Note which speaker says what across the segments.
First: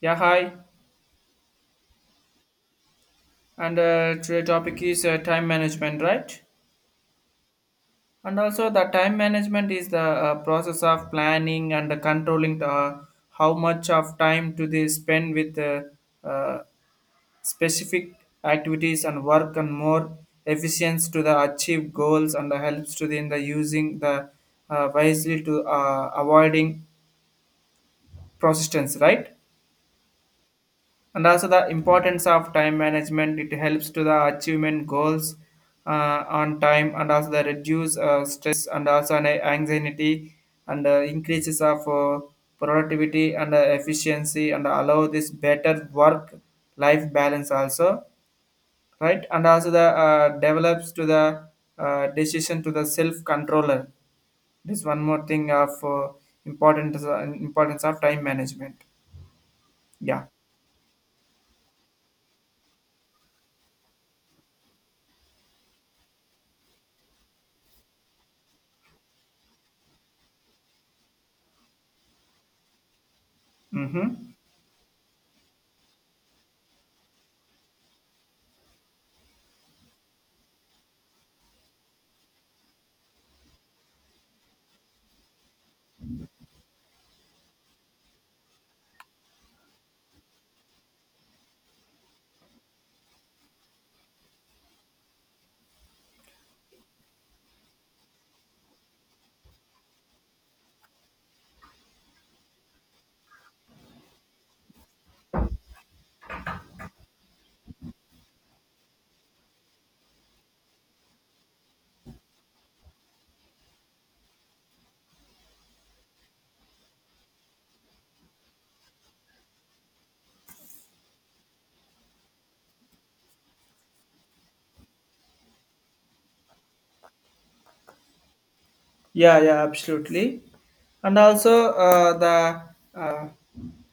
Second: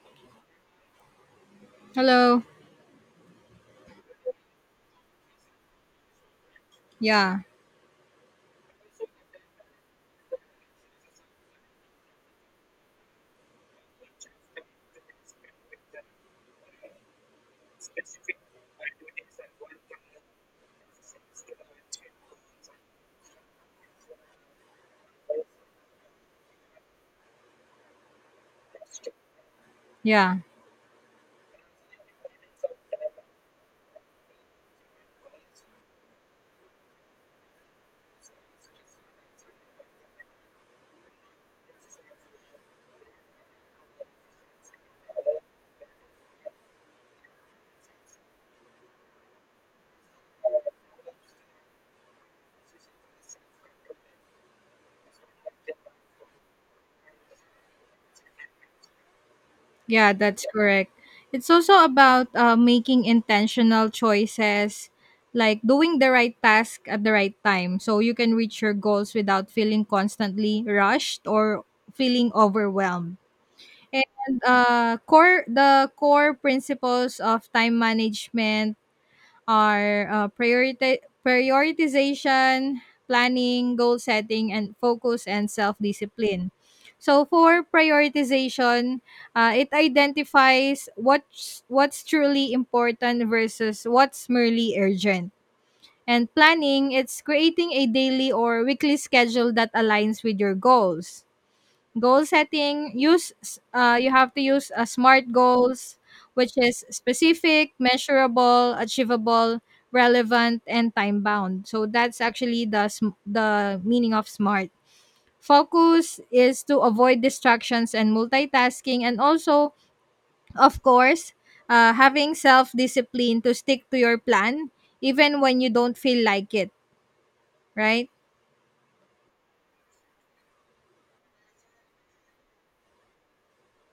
Speaker 1: Yeah, hi.
Speaker 2: Hello.
Speaker 1: And today topic is time management, right?
Speaker 2: Yeah.
Speaker 1: And also the time management is the process of planning and controlling how much of time to they spend with uh, specific activities and work and more efficiency to the achieve goals and the helps to the in the using the wisely to avoiding persistence, right?
Speaker 2: Yeah.
Speaker 1: And also the importance of time management, it helps to the achievement goals on time and also the reduce stress and also an anxiety and increases of productivity and efficiency and allow this better work life balance also, right? And also the develops to the decision to the self controller, this one more thing of importance, importance of time management.
Speaker 2: Yeah,
Speaker 1: Yeah.
Speaker 2: that's correct. It's also about making intentional choices, like doing the right task at the right time so you can reach your goals without feeling constantly rushed or feeling overwhelmed.
Speaker 1: Mm-hmm.
Speaker 2: And core the core principles of time management are, priorita prioritization, planning, goal setting, and focus and self-discipline. So for prioritization, it identifies what's truly important versus what's merely urgent. And planning, it's creating a daily or weekly schedule that aligns with your goals. Goal setting, you have to use smart goals, which is specific, measurable, achievable, relevant, and time bound, so that's actually the meaning of smart. Focus is to avoid distractions and multitasking, and also, of course, having self discipline to stick to your plan even when you don't feel like it, right?
Speaker 1: Yeah, yeah, absolutely. And also uh, the uh,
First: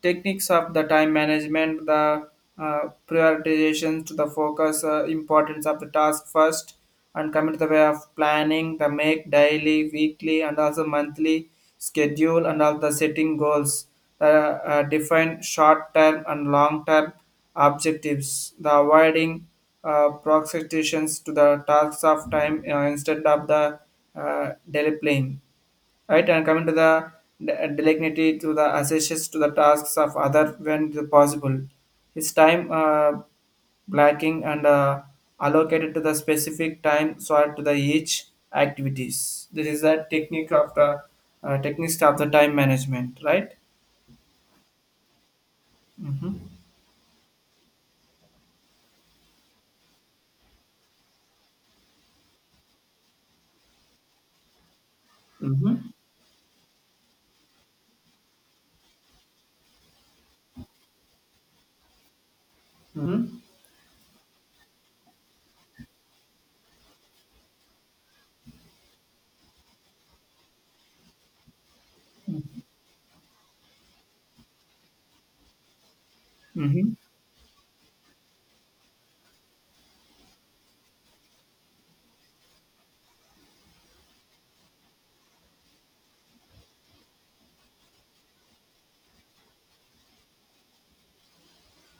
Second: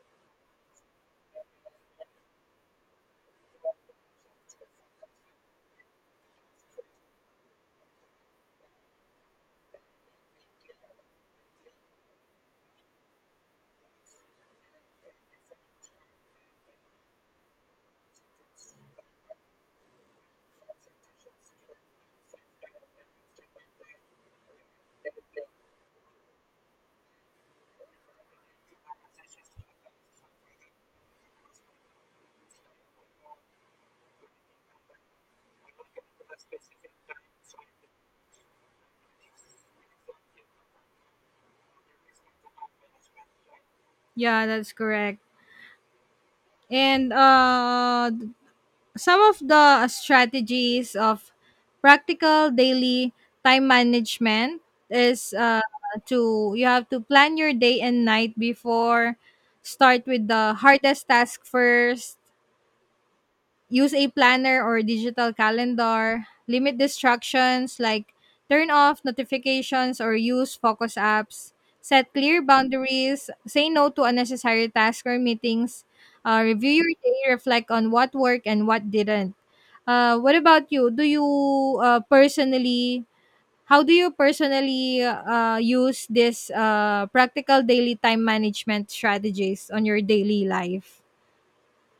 Speaker 1: techniques of the time management, the prioritization to the focus, importance of the task first, and commit the way of planning, the make daily, weekly and also monthly schedule, and also the setting goals, the define short term and long term objectives, the avoiding proxestations to the tasks of time instead of the delay, right? And coming to the delegated to the associates to the tasks of other when the possible, his time blacking and allocated to the specific time slot to the each activities, this is the technique of the techniques of the time management, right?
Speaker 2: Yeah, that's correct.
Speaker 1: Mm-hmm.
Speaker 2: And some of the strategies of practical daily time management is,
Speaker 1: Mm-hmm.
Speaker 2: to you have to plan your day and night before. Start with the hardest task first,
Speaker 1: Mm-hmm.
Speaker 2: use a planner or digital calendar, limit distractions like turn off notifications or use focus apps, set clear boundaries, say no to unnecessary tasks or meetings, review
Speaker 1: Mm-hmm.
Speaker 2: your day, reflect on what worked and what didn't. What about you? Do you, personally How do you personally, use this, practical daily time management strategies on your daily life?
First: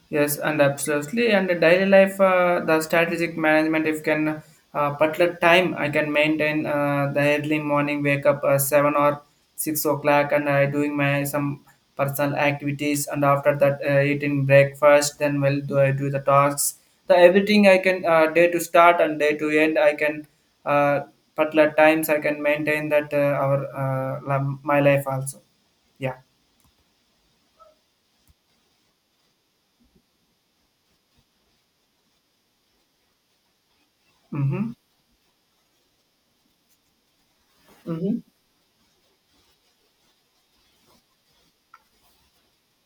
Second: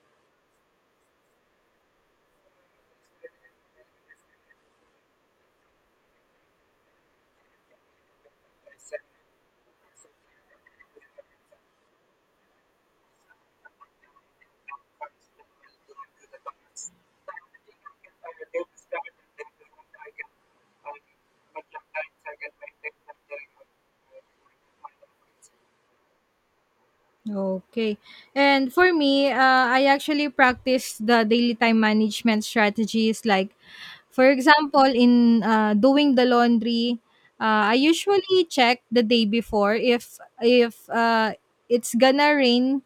Speaker 1: Yes, and absolutely. And the daily life, the strategic management, if can particular time, I can maintain the early morning wake up 7 or 6 o'clock, and I doing my some personal activities, and after that eating breakfast, then will do I do the tasks. The everything I can day to start and day to end, I can uh, particular times I can maintain that our my life also. Yeah.
Speaker 2: Okay. And for me, I actually practice the daily time management strategies. Like, for
Speaker 1: Mm-hmm.
Speaker 2: example, in doing the laundry, I
Speaker 1: Mm-hmm.
Speaker 2: usually check the day before if it's gonna rain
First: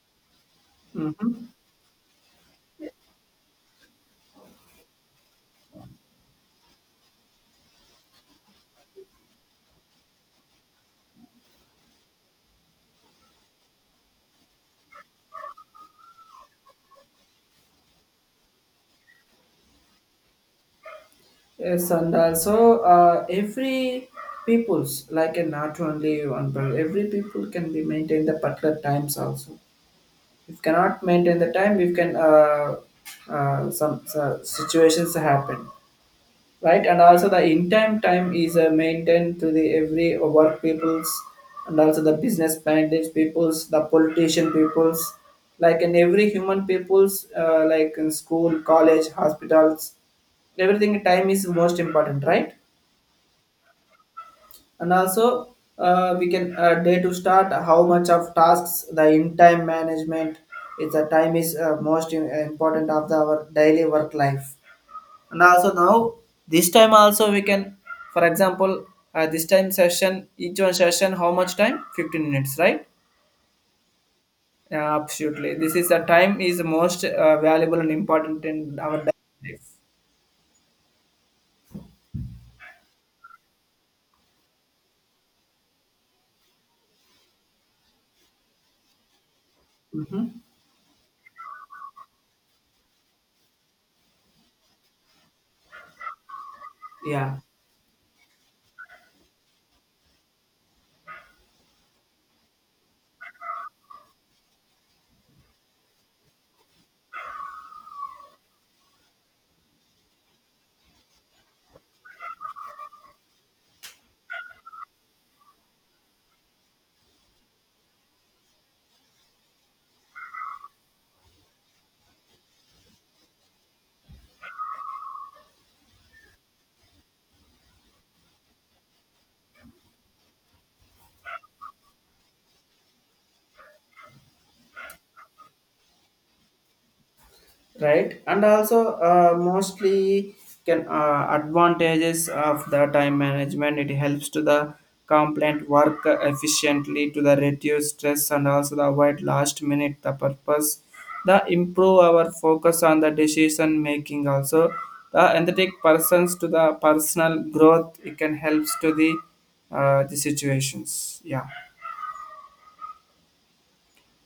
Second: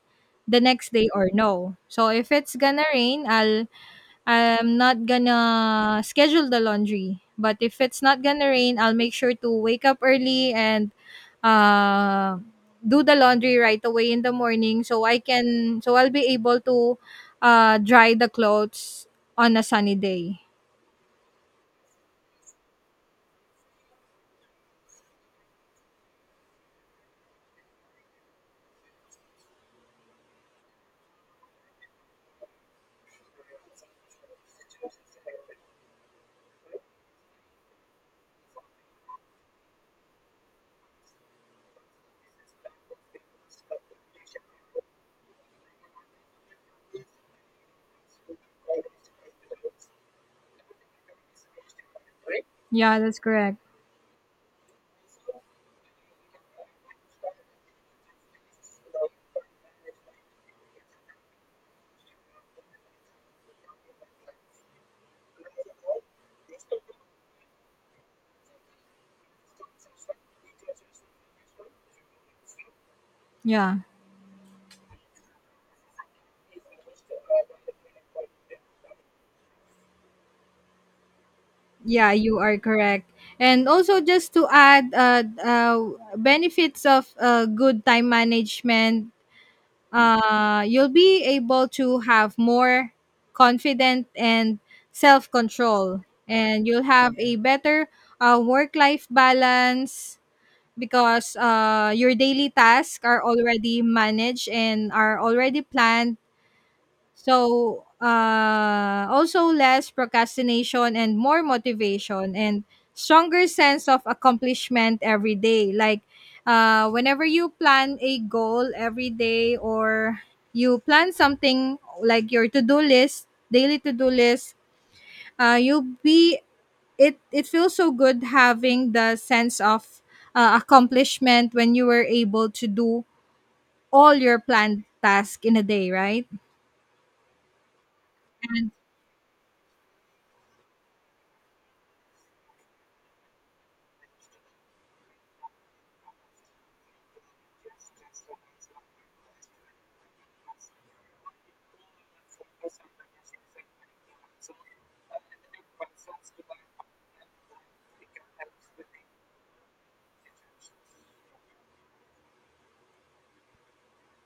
Speaker 2: the next day or
Speaker 1: Mm-hmm.
Speaker 2: no. So if it's gonna rain, I'm not gonna schedule the laundry, but if it's not gonna rain, I'll make sure to wake up early and uh, do the laundry right away in the morning, so I'll be able to dry the clothes on a sunny day.
Speaker 1: Yes, and also every people's like a not only one, but every people can be maintained the particular times also. If cannot maintain the time, we can some situations happen, right? And also the in time is maintained to the every work peoples and also the business bandits peoples, the politician peoples, like in every human peoples, like in school, college, hospitals, everything time is most important, right?
Speaker 2: Yeah, that's correct.
Speaker 1: And also we can day to start how much of tasks, the in time management is the time is most important of the, our daily work life. And also now this time also we can, for example, this time session, each one session how much time, 15 minutes, right?
Speaker 2: Yeah.
Speaker 1: Yeah, absolutely, this is the time is most valuable and important in our daily life.
Speaker 2: Yeah, you are correct. And also, just to add, benefits of good time management,
Speaker 1: Mhm.
Speaker 2: you'll be able to have more confident and self control, and you'll have a
Speaker 1: Yeah.
Speaker 2: better work life balance because your daily tasks are already managed and are already planned. So, also less procrastination and more motivation and stronger sense of accomplishment every day. Like, whenever you plan a goal every day or you plan something like your to-do list, daily to-do list, you'll be it. It feels so good having the sense of accomplishment when you were able to do all your planned task in a day, right?
Speaker 1: Right, and
Speaker 2: And
Speaker 1: also mostly can advantages of the time management, it helps to the complaint work efficiently to the reduce stress and also the avoid last minute the purpose, the improve our focus on the decision making also, the empathetic persons to the personal growth, it can helps to the situations. Yeah.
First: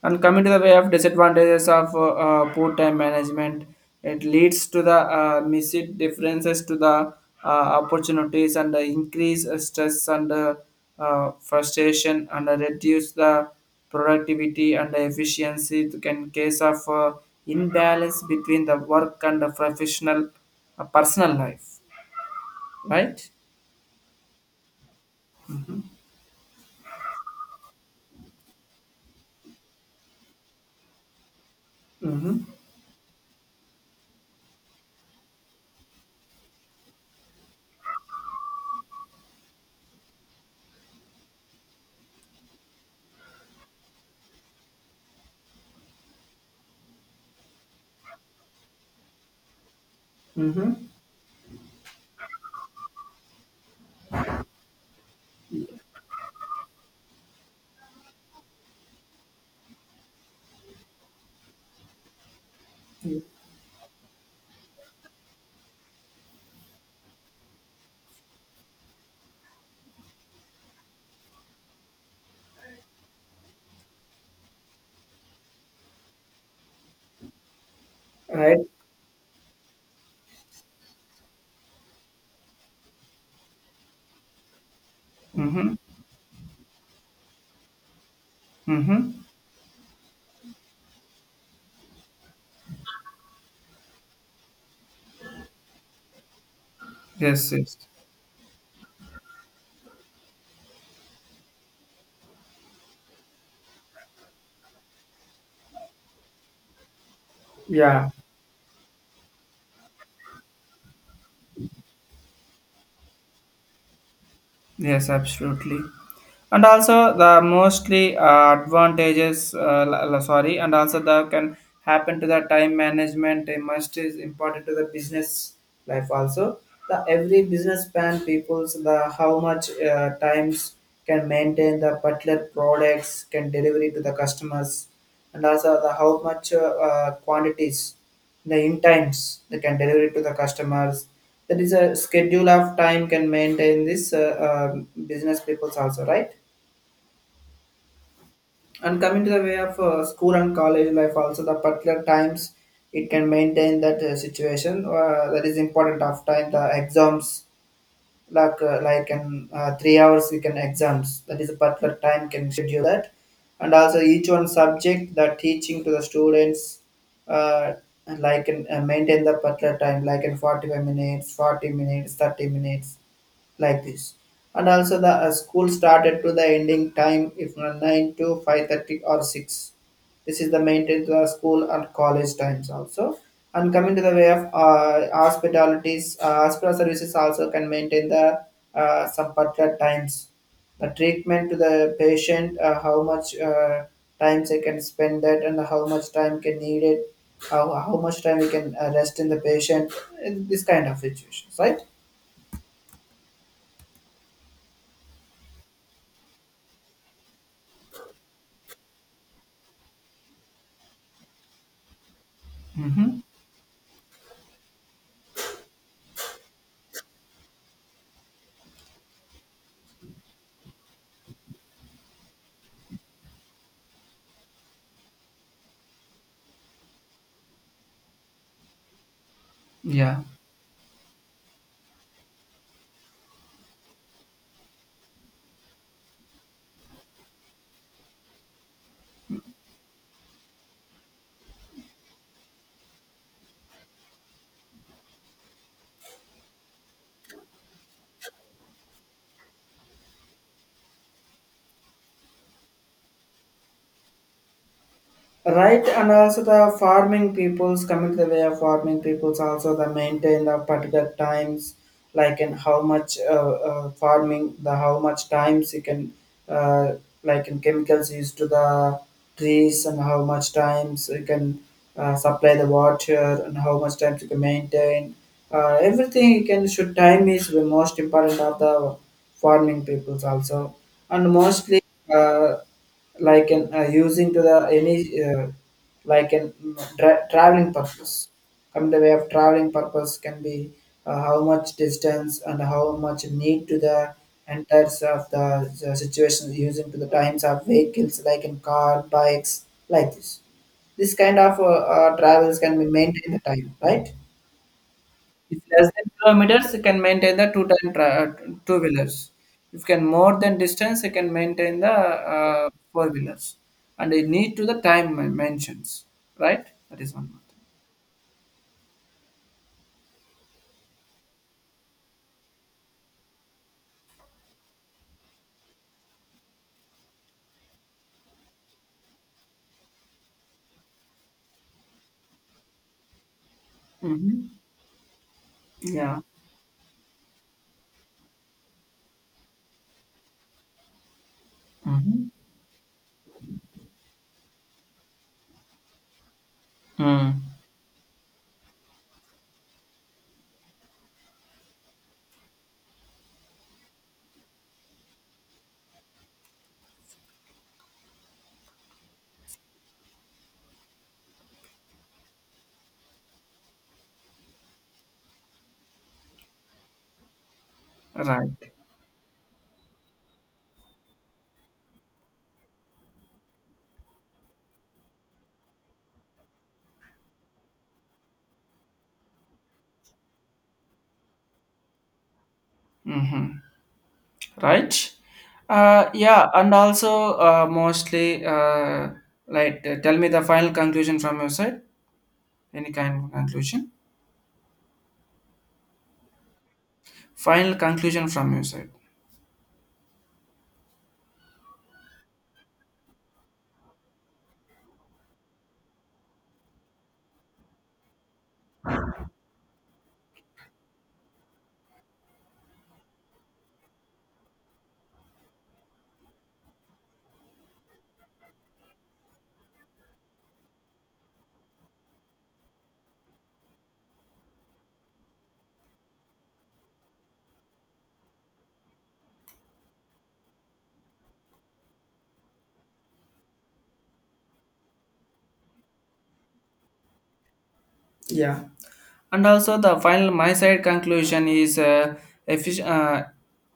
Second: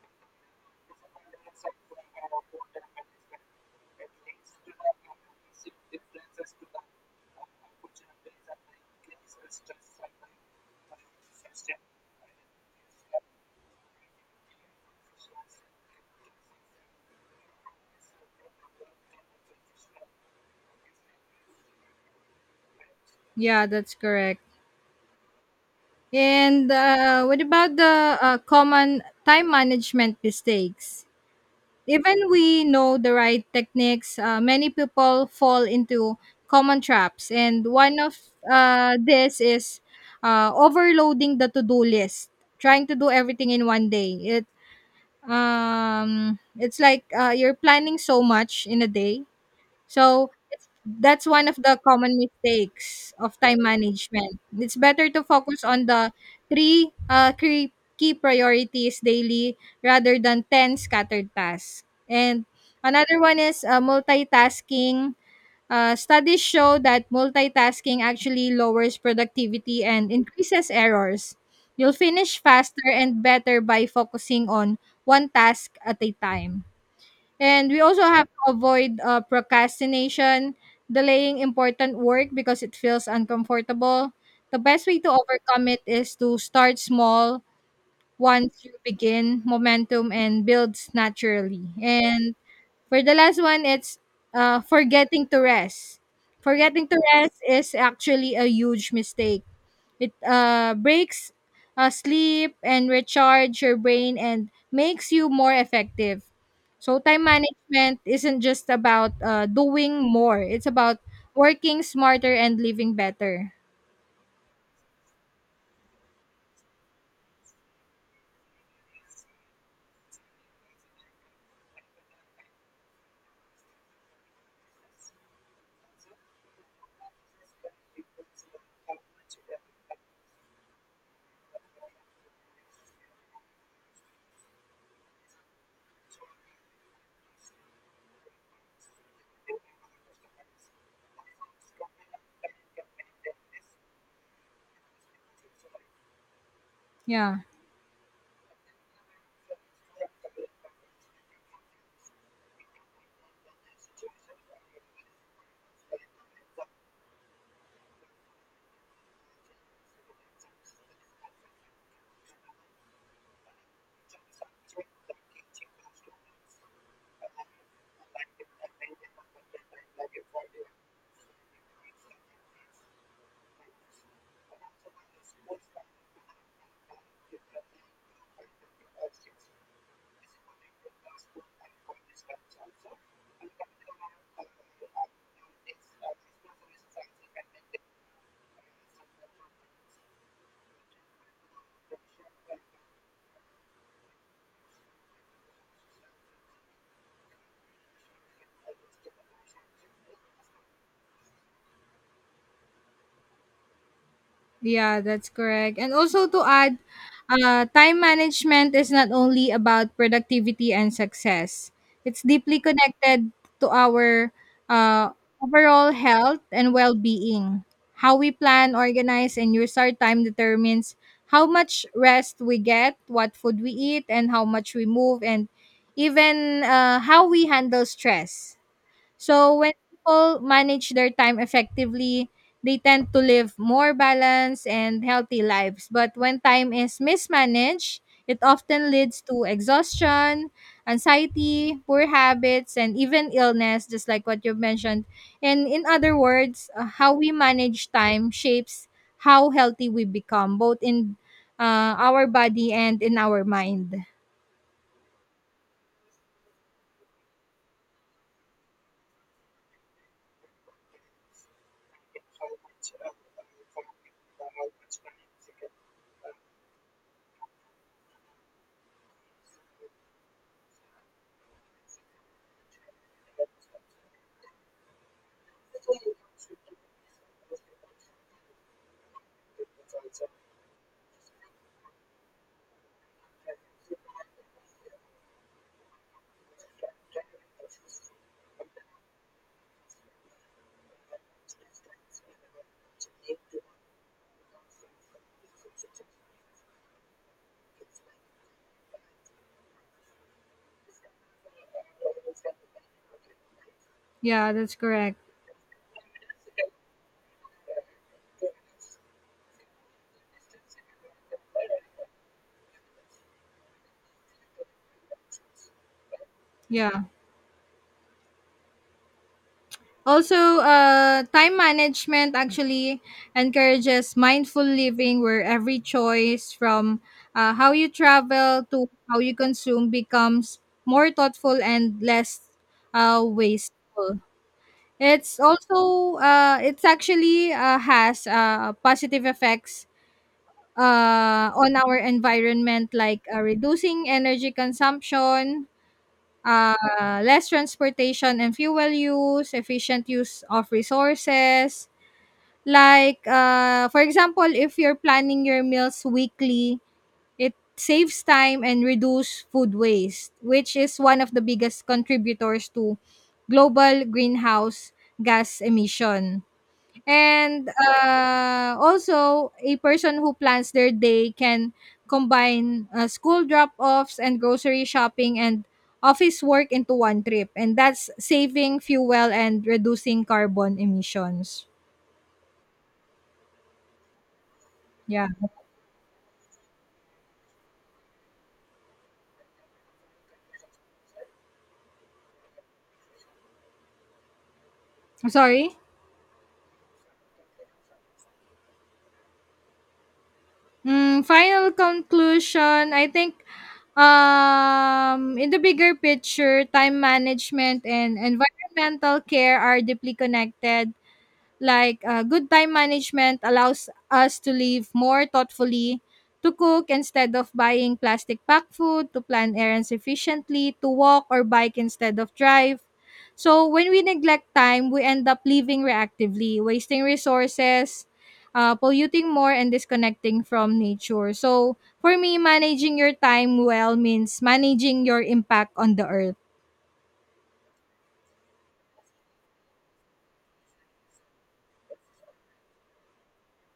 Speaker 1: And coming to the way of disadvantages of poor time management, it leads to the missed differences to the opportunities and the increase of stress and frustration and reduce the productivity and the efficiency to- in case of imbalance between the work and the professional personal life, right?
Speaker 2: yeah, that's correct. And What about the common time management mistakes? Even
Speaker 1: Mm-hmm.
Speaker 2: we know the right techniques, many people fall into common traps. And one of this is overloading the to-do list, trying to do everything in one day. It's like you're planning so much in a day. So
Speaker 1: Mm-hmm.
Speaker 2: that's one of the common mistakes of time management. It's better to focus on the three key priorities daily rather than ten scattered tasks. And another one is multitasking. Studies show that multitasking actually lowers productivity and increases errors. You'll finish faster and better by focusing on one task at a time. And we also have to
Speaker 1: Right.
Speaker 2: avoid procrastination, delaying important work because it feels uncomfortable. The best way to overcome
Speaker 1: Mm-hmm.
Speaker 2: it is to start small; once you
Speaker 1: Mm-hmm.
Speaker 2: begin, momentum and builds naturally. And for the last one, it's forgetting to rest. Forgetting to rest
Speaker 1: Yes,
Speaker 2: is
Speaker 1: yes.
Speaker 2: actually a huge mistake. It breaks sleep and recharge your brain and makes you more effective. So time management
Speaker 1: Yeah.
Speaker 2: isn't just about doing more; it's about working smarter and living better.
Speaker 1: Yes, absolutely. And also the mostly advantages, sorry, and also the can happen to the time management. It must is important to the business life also. The every business plan people's the how much times can maintain the particular products can delivery to the customers, and also the how much quantities the in times they can deliver it to the customers, that is a schedule of time can maintain this business peoples also, right?
Speaker 2: Yeah.
Speaker 1: And coming to the way of school and college life also, the particular times it can maintain that situation, that is important of time, the exams, like in 3 hours we can exams, that is a particular time can schedule that. And also each one subject that teaching to the students, uh, like in maintain the particular time like in 45 minutes, 40 minutes, 30 minutes, like this. And also the school started to the ending time if not 9 to 5:30 or 6, this is the maintained the school and college times also. And coming to the way of hospitalities, hospital services also can maintain the some particular times, the treatment to the patient, how much times they can spend that, and how much time can need it, how much time we can rest in the patient, in this kind of situations, right?
Speaker 2: Yeah, that's correct. And also to add, time management is not only about productivity and success, it's deeply connected to our uh, overall health and well being. How we plan, organize, and use our time determines how much rest we get, what food we eat, and how much we move, and even how we handle stress. So when
Speaker 1: Yeah.
Speaker 2: people manage their time effectively, they tend to live more balanced and healthy lives. But when time is mismanaged, it often leads to exhaustion, anxiety, poor habits, and even illness, just like what you mentioned. And in other words, how we manage time shapes how healthy we become, both in our body and in our mind.
Speaker 1: Right, and also the farming peoples, coming to the way of farming peoples also the maintain the particular times, like in how much farming, the how much times you can, uh, like in chemicals used to the trees, and how much times you can supply the water, and how much times you can maintain. Everything you can should time is the most important of the farming peoples also, and mostly. Uh, like an using to the any uh, like an traveling purpose, come the way of traveling purpose can be how much distance and how much need to the enters of the situation using to the times of vehicles like in car, bikes, like this kind of travels can be maintained the time, right?
Speaker 2: Yeah, that's correct.
Speaker 1: If less than kilometers, you can maintain the two wheelers. If you can more than distance, you can maintain the four wheelers, and you need to the time mentions, right?
Speaker 2: Yeah.
Speaker 1: That is one more
Speaker 2: Also, time management actually encourages mindful living, where every choice, from how you travel to how you consume, becomes more thoughtful and less wasteful.
Speaker 1: thing.
Speaker 2: It's
Speaker 1: Hmm.
Speaker 2: also,
Speaker 1: Yeah.
Speaker 2: it's actually has positive effects on our
Speaker 1: Hmm.
Speaker 2: environment, like reducing energy consumption,
Speaker 1: Mm.
Speaker 2: less transportation and fuel use, efficient use of resources. Like, for example, if you're planning your meals weekly, it saves time and reduce food waste, which is one of the biggest contributors to global greenhouse gas emission. And,
Speaker 1: Right.
Speaker 2: also, a person who plans their day can combine, school drop-offs and grocery shopping and office work into one trip, and that's saving fuel and reducing carbon emissions.
Speaker 1: Mm-hmm. Right.
Speaker 2: Yeah.
Speaker 1: Yeah, and also mostly, like, tell me the final conclusion from your side. Any kind of conclusion?
Speaker 2: Sorry?
Speaker 1: Final conclusion from your side.
Speaker 2: Final conclusion, I think, in the bigger picture, time management and environmental care are deeply connected. Like, good time management allows us to live more thoughtfully, to cook instead of buying plastic packed food, to plan errands efficiently, to walk or bike instead of drive. So when we neglect time, we end up living reactively, wasting resources, polluting more, and disconnecting from nature. So for me, managing your time well means managing your impact on the earth.
Speaker 1: Yeah. And also the final my side conclusion is effic- uh,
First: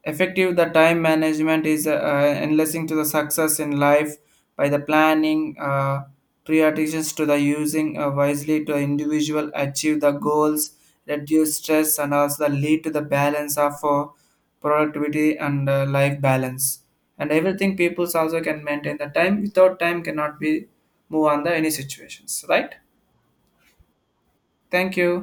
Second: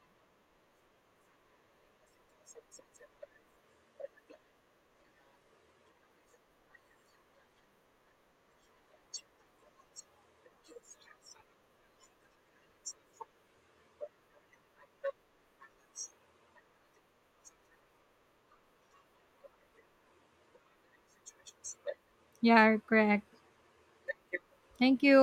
Speaker 1: effective the time management is enhancing to the success in life by the planning prioritizations to the using wisely to individual achieve the goals, reduce stress and also the lead to the balance of productivity and life balance, and everything peoples also can maintain the time, without time cannot be move on the any situations, right?
Speaker 2: Yeah, correct.
Speaker 1: Thank
Speaker 2: Thank you.
Speaker 1: you.